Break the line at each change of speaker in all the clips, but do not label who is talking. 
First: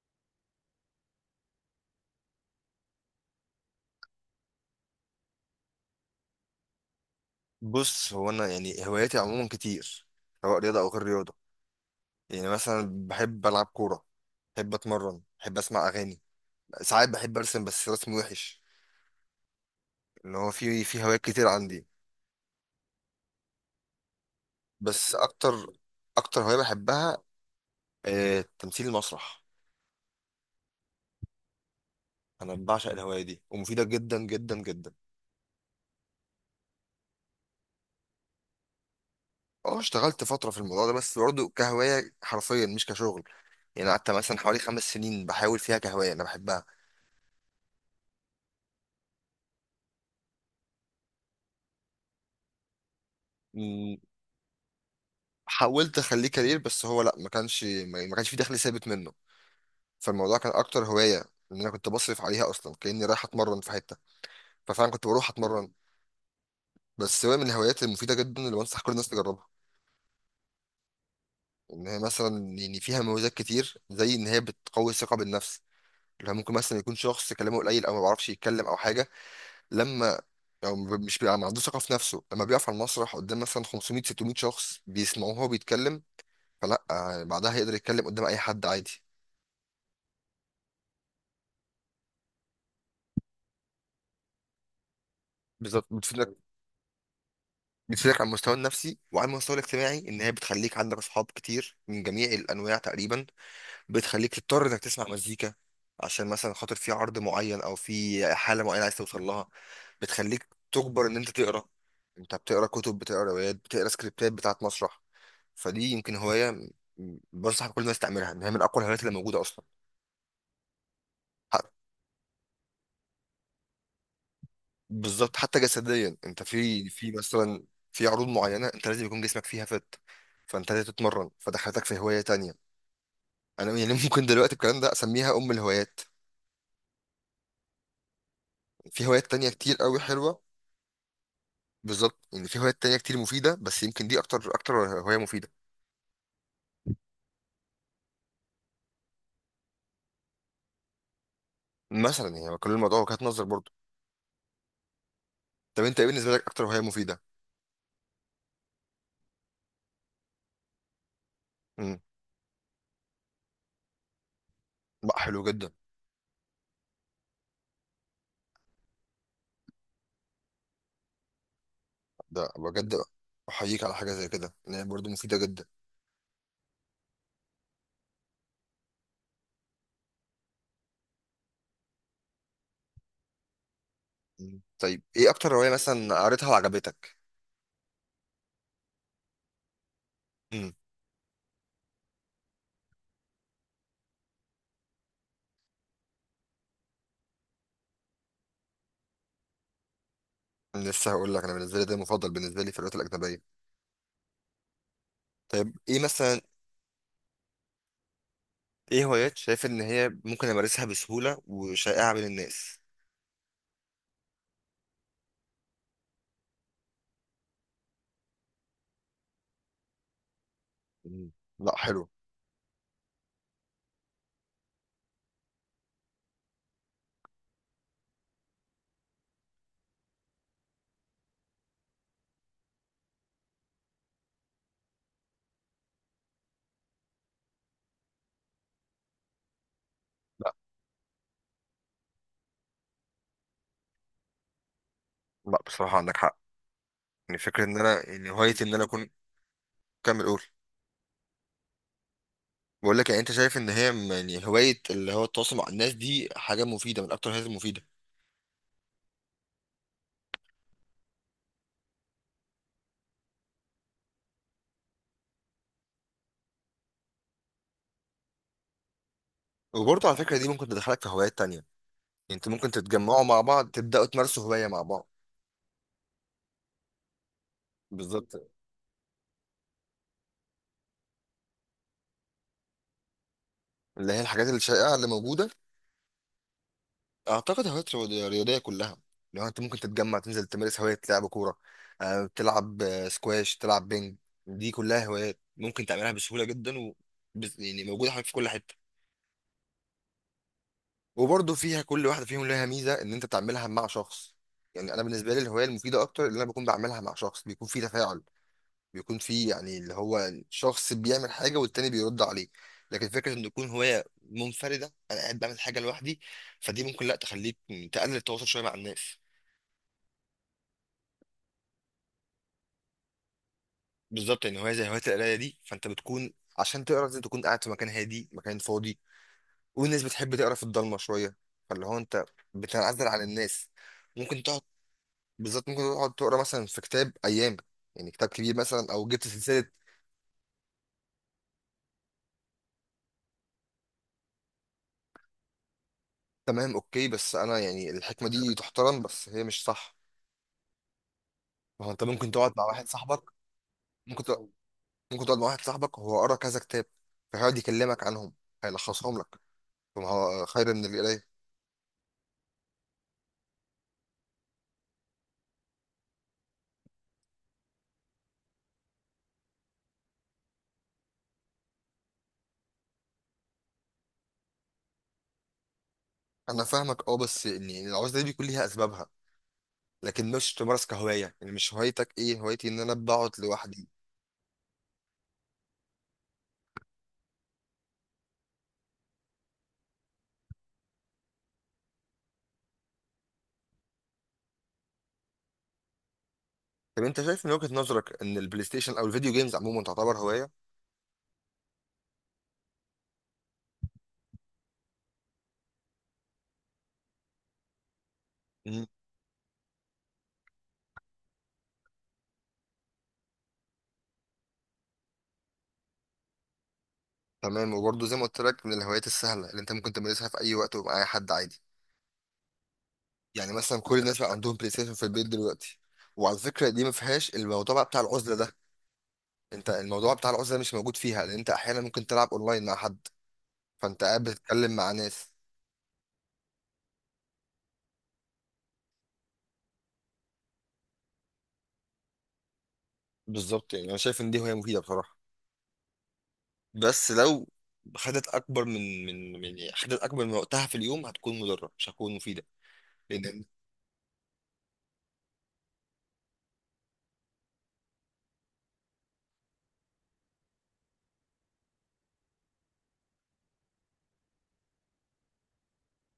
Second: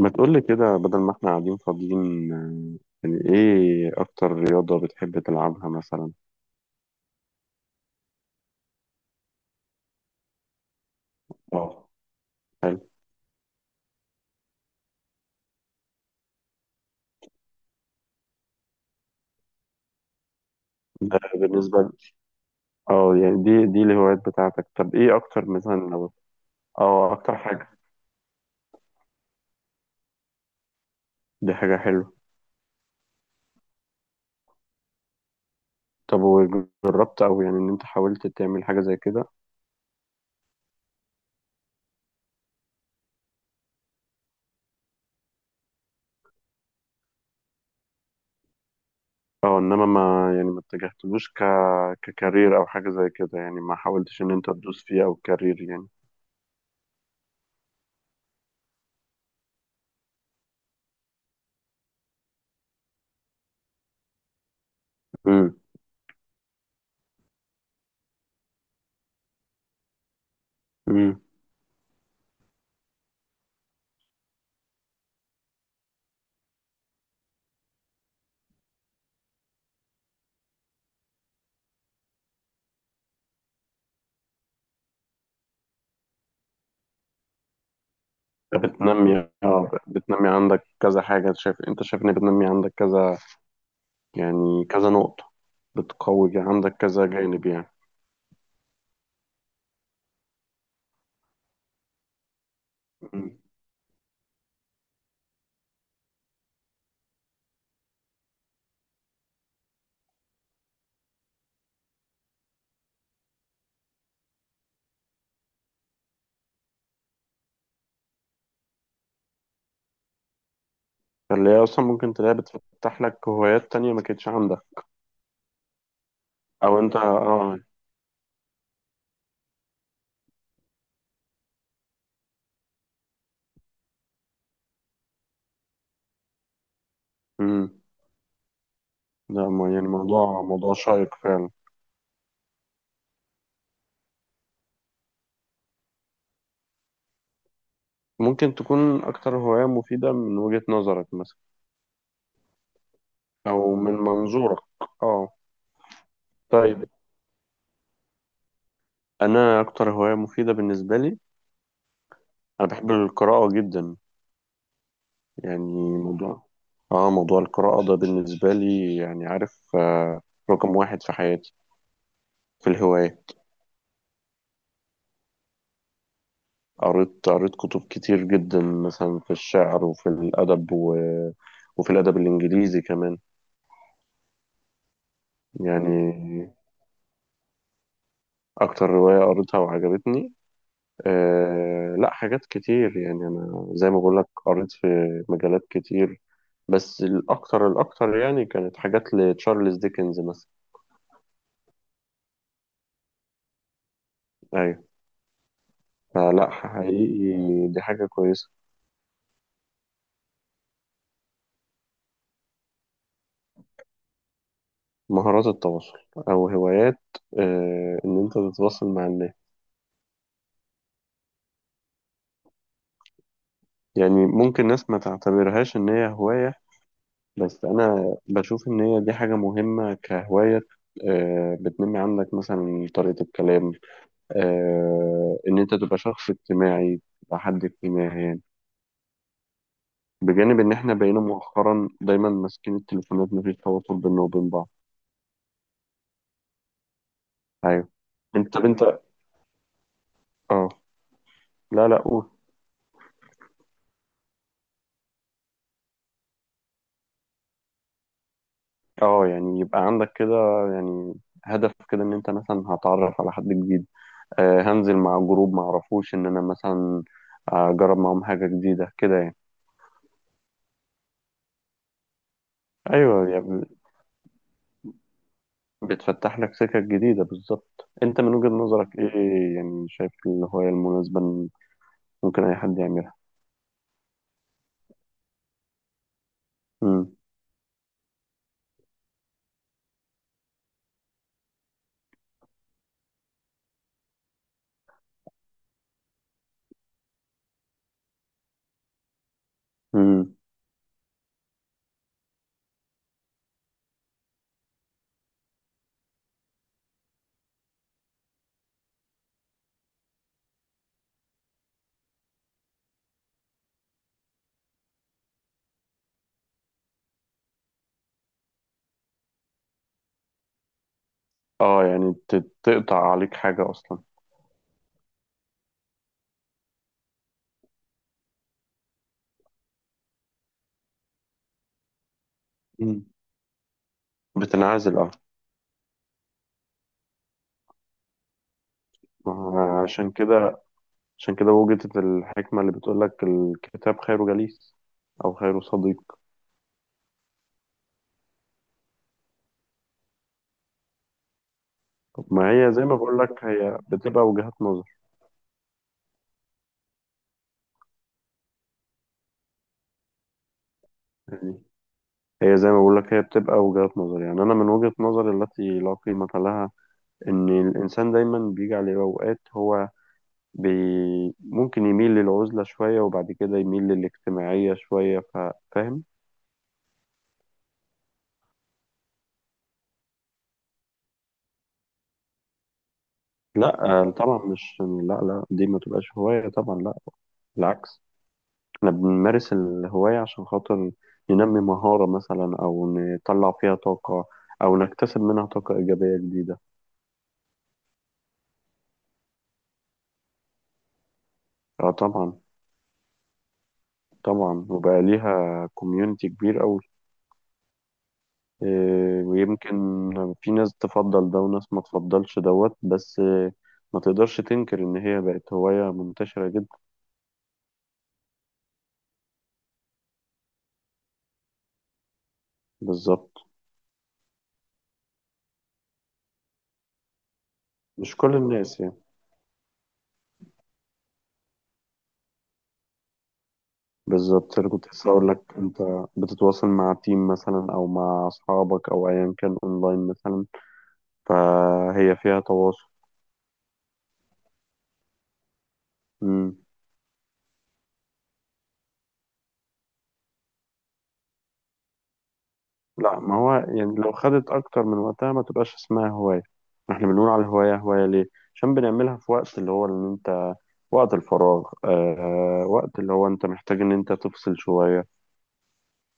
ما تقولي كده بدل ما احنا قاعدين فاضيين آه، يعني ايه اكتر رياضة بتحب تلعبها مثلا؟
بص، هو انا يعني هواياتي عموما كتير، سواء رياضه او غير رياضه.
اه.
يعني
حلو.
مثلا بحب العب كوره، بحب اتمرن، بحب اسمع اغاني، ساعات بحب ارسم بس رسم وحش. اللي هو في هوايات
ده
كتير
بالنسبة
عندي.
ل- اه، يعني دي الهوايات بتاعتك، طب
بس
ايه اكتر
اكتر
مثلا لو...
اكتر هوايه
اه،
بحبها،
اكتر حاجة.
آه، تمثيل المسرح.
دي حاجة حلوة.
انا بعشق الهوايه دي، ومفيده جدا جدا جدا.
طب وجربت او يعني ان انت حاولت تعمل حاجة زي كده؟
اه، اشتغلت فتره في الموضوع ده بس برضه كهوايه حرفيا، مش كشغل. يعني قعدت مثلا حوالي 5 سنين بحاول فيها كهوايه انا بحبها.
اه، انما ما اتجهتلوش ككارير او حاجة زي كده، يعني ما حاولتش ان انت تدوس فيه او كارير يعني.
حاولت اخليه كارير، بس هو لا، ما كانش في دخل ثابت منه. فالموضوع كان اكتر هوايه، ان انا كنت بصرف عليها اصلا كاني رايح اتمرن في حته، ففعلا كنت بروح
امم.
اتمرن. بس هو من الهوايات المفيده جدا اللي بنصح كل الناس تجربها.
امم.
ان هي مثلا يعني فيها مميزات كتير، زي ان هي بتقوي الثقه بالنفس. اللي هو ممكن مثلا يكون شخص كلامه قليل، او ما بيعرفش يتكلم، او حاجه، لما، او مش بيبقى ما عندوش ثقه في نفسه، لما بيقف على المسرح قدام مثلا 500 600 شخص بيسمعوه وهو بيتكلم، فلا، آه، بعدها يقدر يتكلم قدام اي حد عادي.
بتنمي عندك كذا حاجة، انت شايف ان بتنمي عندك كذا، يعني كذا نقطة.
بالظبط، بتفيد.
عندك كذا جانب يعني.
بتفيدك على المستوى النفسي وعلى المستوى الاجتماعي، ان هي بتخليك عندك اصحاب كتير من جميع الانواع تقريبا.
مم.
بتخليك تضطر انك تسمع مزيكا، عشان مثلا خاطر في عرض معين او في حاله معينه عايز توصل لها. بتخليك تجبر ان انت تقرا، انت بتقرا كتب، بتقرا روايات، بتقرا سكريبتات بتاعت مسرح. فدي يمكن هوايه، بنصح كل الناس تعملها، ان هي من اقوى الهوايات اللي موجوده اصلا.
فاللي
ح-
هي أصلا ممكن تلاقيها بتفتح لك هوايات تانية ما كانتش عندك.
بالظبط، حتى جسديا انت
أو
في
أنت
في
آه.
مثلا في عروض معينه انت لازم يكون جسمك فيها فانت لازم تتمرن، فدخلتك في هوايه تانية. انا يعني ممكن دلوقتي الكلام ده اسميها ام الهوايات.
مم.
في هوايات
ده
تانية
ما-
كتير
يعني
قوي حلوه.
موضوع شيق فعلا.
بالظبط، يعني في هوايات تانية كتير مفيده، بس يمكن دي اكتر هوايه مفيده.
ممكن تكون أكتر هواية مفيدة من وجهة نظرك مثلا؟
مثلا يعني كل الموضوع وجهات نظر برضه.
أو من منظورك؟ آه.
طب انت ايه بالنسبه لك اكتر هوايه
طيب،
مفيده؟
أنا أكتر هواية مفيدة بالنسبة لي،
امم.
أنا بحب القراءة جدا.
بقى حلو جدا.
يعني موضوع... آه، موضوع القراءة ده بالنسبة لي يعني عارف آه، رقم واحد في حياتي
ده
في
بجد،
الهواية.
احييك على حاجه زي كده، ان هي برضه مفيده جدا.
قريت كتب كتير جدا مثلا في الشعر وفي الأدب و... وفي الأدب الإنجليزي كمان.
مم. طيب، ايه اكتر
مم.
هوايه
يعني
مثلا قريتها وعجبتك؟
أكتر رواية قريتها وعجبتني،
امم.
أه لا حاجات كتير، يعني أنا زي ما بقولك قريت في مجالات كتير، بس الأكتر الأكتر يعني كانت حاجات لتشارلز ديكنز مثلا.
لسه هقول لك، انا بالنسبه لي ده المفضل بالنسبه لي في الهوايات الاجنبيه.
أيوة.
طيب ايه مثلا؟
فلا حقيقي دي حاجة كويسة.
ايه هوايات شايف ان هي ممكن امارسها بسهوله وشائعه بين الناس؟
مهارات التواصل، أو هوايات، أه إن أنت تتواصل مع الناس.
مم. لا، حلو.
يعني ممكن ناس ما تعتبرهاش إن هي هواية، بس أنا بشوف إن هي دي حاجة مهمة كهواية. آه، بتنمي عندك مثلا طريقة الكلام، آه، إن أنت تبقى شخص اجتماعي، تبقى حد اجتماعي يعني،
لا،
بجانب إن إحنا بقينا مؤخرا دايما ماسكين التليفونات مفيش تواصل بيننا وبين بعض.
لا، بصراحة عندك حق. يعني فكرة ان
أيوه.
انا يعني
أنت
هوايتي
طب
ان
أنت...
انا اكون... كمل قول.
أه لا لا قول.
بقول لك، يعني انت شايف ان هي يعني هواية اللي هو التواصل مع الناس، دي حاجة مفيدة من اكتر الحاجات المفيدة.
أه، يعني يبقى عندك كده يعني هدف كده إن أنت مثلا هتعرف على حد جديد، آه، هنزل مع جروب معرفوش، إن أنا مثلا أجرب معاهم حاجة جديدة كده يعني.
وبرضه على فكرة دي ممكن تدخلك في هوايات تانية، يعني انتوا ممكن تتجمعوا
ايوه
مع
يعني،
بعض تبدأوا تمارسوا هواية مع بعض.
بتفتح لك سكك جديدة. بالظبط، انت من
بالظبط،
وجهة نظرك ايه، يعني شايف الهواية المناسبة إن ممكن اي حد يعملها؟
اللي هي الحاجات الشائعة اللي موجودة.
امم.
اعتقد هوايات رياضية كلها، لو انت ممكن تتجمع تنزل تمارس هواية لعب كورة، آه، تلعب آه، سكواش، تلعب بينج. دي كلها هوايات ممكن تعملها بسهولة جدا، و يعني موجودة حواليك في كل حتة.
امم.
وبرضه فيها كل واحده فيهم لها ميزه ان انت تعملها مع شخص. يعني انا بالنسبه لي الهوايه المفيده اكتر اللي انا بكون بعملها مع شخص، بيكون في تفاعل، بيكون في يعني اللي هو شخص بيعمل حاجه والتاني بيرد عليه. لكن فكره ان تكون هوايه منفرده، انا قاعد بعمل حاجه لوحدي، فدي ممكن لا تخليك تقلل التواصل شويه مع الناس.
اه، يعني تقطع عليك حاجة اصلا.
بالظبط، يعني هوايه زي هوايه القرايه دي، فانت بتكون، عشان تقرا لازم تكون قاعد في مكان هادي، مكان فاضي، والناس بتحب تقرا في الضلمه شويه، فاللي هو انت
مم.
بتنعزل عن الناس. ممكن تقعد.
بتنعزل اه.
بالظبط، ممكن تقعد تقرا مثلا في كتاب ايام، يعني كتاب كبير مثلا، او جبت
آه،
سلسله.
عشان كده، عشان كده وجدت الحكمة اللي بتقول لك الكتاب خير جليس او خير صديق.
تمام، اوكي، بس انا يعني الحكمه دي تحترم، بس هي مش صح. ما هو انت ممكن
ما
تقعد مع
هي زي
واحد
ما بقول
صاحبك.
لك هي
ممكن
بتبقى
تق...
وجهات نظر
ممكن تقعد مع واحد صاحبك وهو قرا كذا كتاب، فهيقعد يكلمك عنهم، هيلخصهم لك، فما هو خير من القرايه.
يعني. هي زي ما بقول لك هي بتبقى وجهات نظر، يعني انا من وجهة نظري التي لا قيمة لها، ان الانسان دايما بيجي عليه اوقات هو بي ممكن يميل للعزلة شوية وبعد كده يميل للاجتماعية شوية ف... فاهم؟
انا فاهمك، اه، بس ان يعني العزله دي بيكون ليها اسبابها، لكن مش تمارس كهوايه. يعني مش هوايتك ايه؟ هوايتي ان انا بقعد
لا
لوحدي.
آه، طبعا مش، لا لا دي ما تبقاش هواية طبعا، لا بالعكس، احنا بنمارس الهواية عشان خاطر ننمي مهارة مثلا أو نطلع فيها طاقة أو نكتسب منها طاقة إيجابية جديدة.
طب انت شايف من وجهه نظرك ان البلاي ستيشن او الفيديو جيمز عموما تعتبر هوايه؟
اه طبعا. طبعا، وبقى ليها كوميونتي كبير أوي، إيه، ويمكن في ناس تفضل ده وناس ما تفضلش دوت، بس آه، ما تقدرش تنكر إن هي بقت هواية منتشرة جدا.
تمام، وبرضه زي ما قلت لك، من الهوايات السهله اللي انت ممكن تمارسها في اي وقت ومع اي حد عادي.
بالظبط.
يعني مثلا كل الناس بقى عندهم بلاي ستيشن في البيت دلوقتي. وعلى فكره دي ما فيهاش الموضوع بقى بتاع
مش
العزله
كل
ده.
الناس يعني.
انت الموضوع بتاع العزله مش موجود فيها، لان انت احيانا ممكن تلعب اونلاين مع حد، فانت قاعد
بالظبط اللي
بتتكلم
كنت
مع
لسه هقول
ناس.
لك، انت بتتواصل مع تيم مثلا او مع اصحابك او ايا كان اونلاين مثلا، فهي فيها تواصل.
بالظبط، يعني انا شايف ان دي هوايه مفيده بصراحه.
مم.
بس لو خدت اكبر من يعني خدت اكبر من وقتها في اليوم، هتكون مضره مش هتكون مفيده.
لا، ما
لان...
هو يعني لو خدت اكتر من وقتها ما تبقاش اسمها هواية. احنا بنقول على الهواية هواية ليه؟ عشان بنعملها في وقت اللي هو ان انت وقت الفراغ، آه وقت اللي هو انت محتاج ان انت تفصل شوية،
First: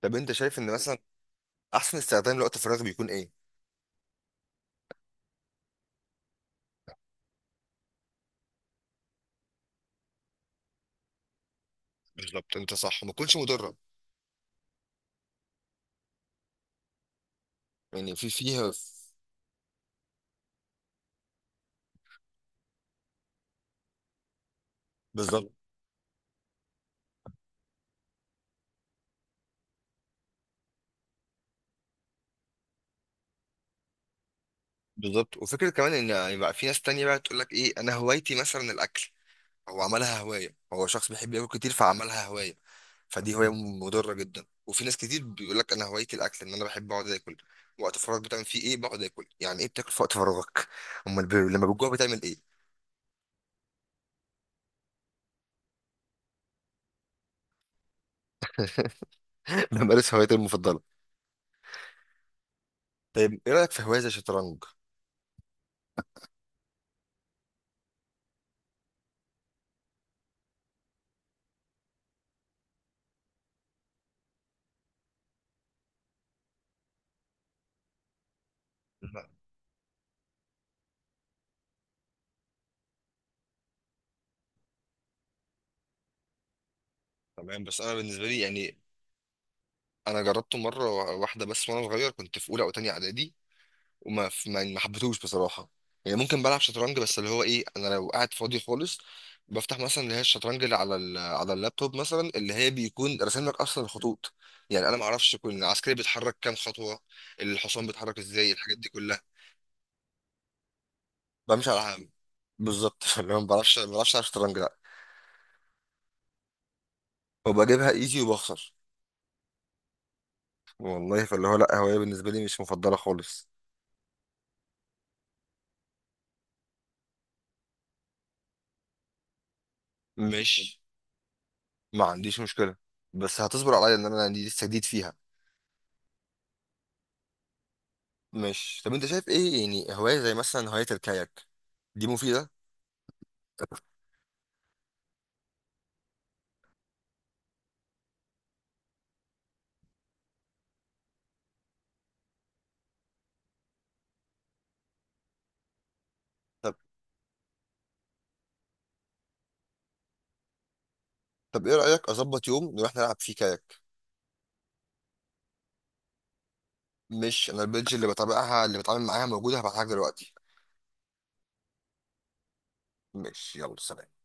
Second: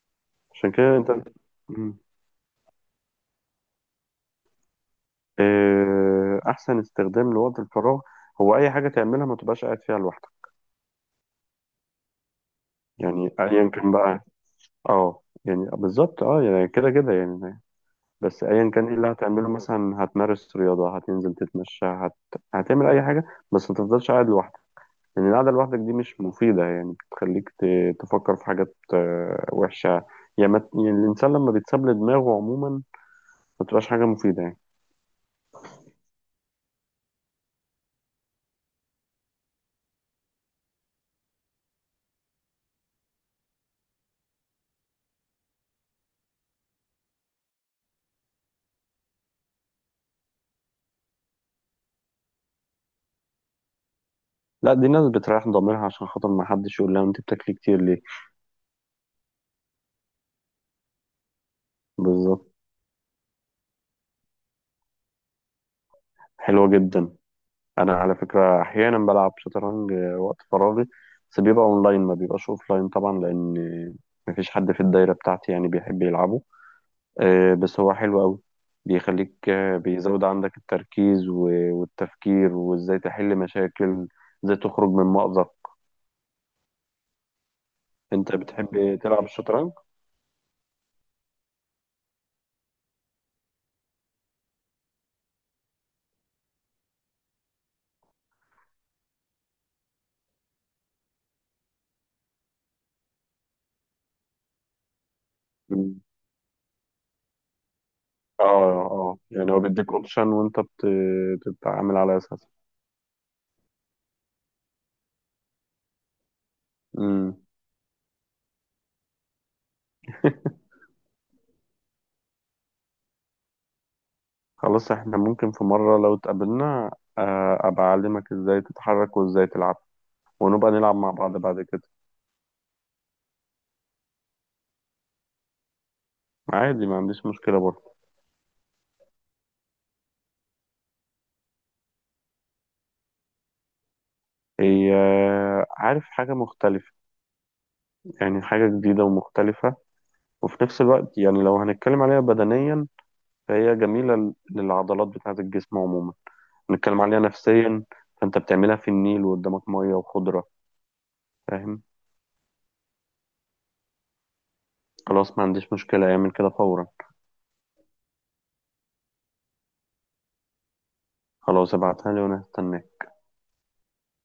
طب انت شايف
عشان
ان
كده
مثلا
انت...
احسن
مم.
استخدام لوقت الفراغ بيكون ايه؟
آه، احسن استخدام لوقت الفراغ هو اي حاجة تعملها ما تبقاش قاعد فيها لوحدك.
بالظبط، انت صح، ما
يعني
تكونش
ايا
مضره.
كان بقى. اه يعني بالظبط، اه يعني كده كده يعني.
يعني في
بس ايا
فيها.
كان ايه اللي هتعمله، مثلا هتمارس رياضة، هتنزل تتمشى، هت... هتعمل اي حاجة، بس ما تفضلش قاعد لوحدك، لان القعدة
بالظبط.
لوحدك دي مش مفيدة، يعني بتخليك ت... تفكر في حاجات آه، وحشة. يعني، ما... يعني الانسان لما بيتساب لدماغه عموما ما بتبقاش حاجة مفيدة يعني.
بالظبط، وفكرة كمان ان يعني بقى في ناس تانية بقى تقول لك ايه؟ انا هوايتي مثلا الاكل. هو عملها هواية، هو شخص بيحب ياكل كتير فعملها هواية. فدي هواية مضرة جدا. وفي ناس كتير بيقول لك انا هوايتي الاكل، ان انا بحب اقعد اكل. وقت فراغ بتعمل فيه ايه؟ بقعد اكل. يعني ايه بتاكل في وقت فراغك؟ امال لما بتجوع بتعمل ايه؟
لا، دي ناس بتريح ضميرها عشان خاطر ما حدش يقول لها انت بتاكلي كتير ليه.
انا مارس هوايتي المفضلة.
بالظبط.
طيب ايه رأيك في هواية زي الشطرنج؟
حلوة جدا. انا على فكره احيانا بلعب شطرنج آه، وقت فراغي، بس بيبقى اونلاين ما بيبقاش اوفلاين طبعا، لان مفيش حد في الدايره بتاعتي يعني بيحب يلعبه. آه، بس هو حلو قوي،
لا،
بيخليك آه، بيزود عندك التركيز والتفكير وازاي تحل مشاكل، ازاي تخرج من مأزق.
تمام، بس انا بالنسبة
انت
لي يعني
بتحب تلعب الشطرنج؟
انا جربته مرة واحدة بس وانا صغير، كنت في اولى او تانية اعدادي، وما ف- ما ما حبيتهوش بصراحه. يعني ممكن بلعب شطرنج بس اللي هو ايه؟ انا لو قاعد فاضي خالص، بفتح مثلا اللي هي الشطرنج اللي على اللابتوب مثلا، اللي هي بيكون راسم لك اصلا الخطوط. يعني انا ما اعرفش كل عسكري
مم.
بيتحرك كام خطوه، الحصان بيتحرك
اه.
ازاي، الحاجات دي
اه
كلها.
يعني هو بيديك اوبشن وانت
بمشي
بتتعامل
على...
على اساسه.
بالظبط اللي هو ما بعرفش العب شطرنج لا،
مم.
وبجيبها ايزي وبخسر. والله، فاللي هو لا، هوايه بالنسبه لي مش مفضله خالص.
خلاص، احنا ممكن في مرة لو اتقابلنا آه، ابقى اعلمك ازاي تتحرك وازاي تلعب، ونبقى
مش
نلعب مع بعض بعد كده.
ما عنديش مشكله، بس هتصبر عليا ان انا دي لسه جديد فيها.
عادي ما عنديش مشكلة برضه.
مش طب انت شايف ايه يعني هواية زي مثلا هواية الكاياك دي مفيدة؟
هي آه، عارف، حاجة مختلفة، يعني حاجة جديدة ومختلفة، وفي نفس الوقت يعني لو هنتكلم عليها بدنيا فهي جميلة للعضلات بتاعة الجسم عموما.
طب
نتكلم عليها نفسيا، فانت بتعملها في النيل وقدامك مية وخضرة،
ايه
فاهم؟
رأيك اظبط يوم نروح نلعب فيه كاياك؟
خلاص ما عنديش مشكلة، اعمل كده فورا.
مش انا البيدج اللي بتابعها اللي بتعامل معاها موجودة، هبعتها لك دلوقتي.
خلاص، ابعتها لي وانا هستناك.
مش يلا، سلام.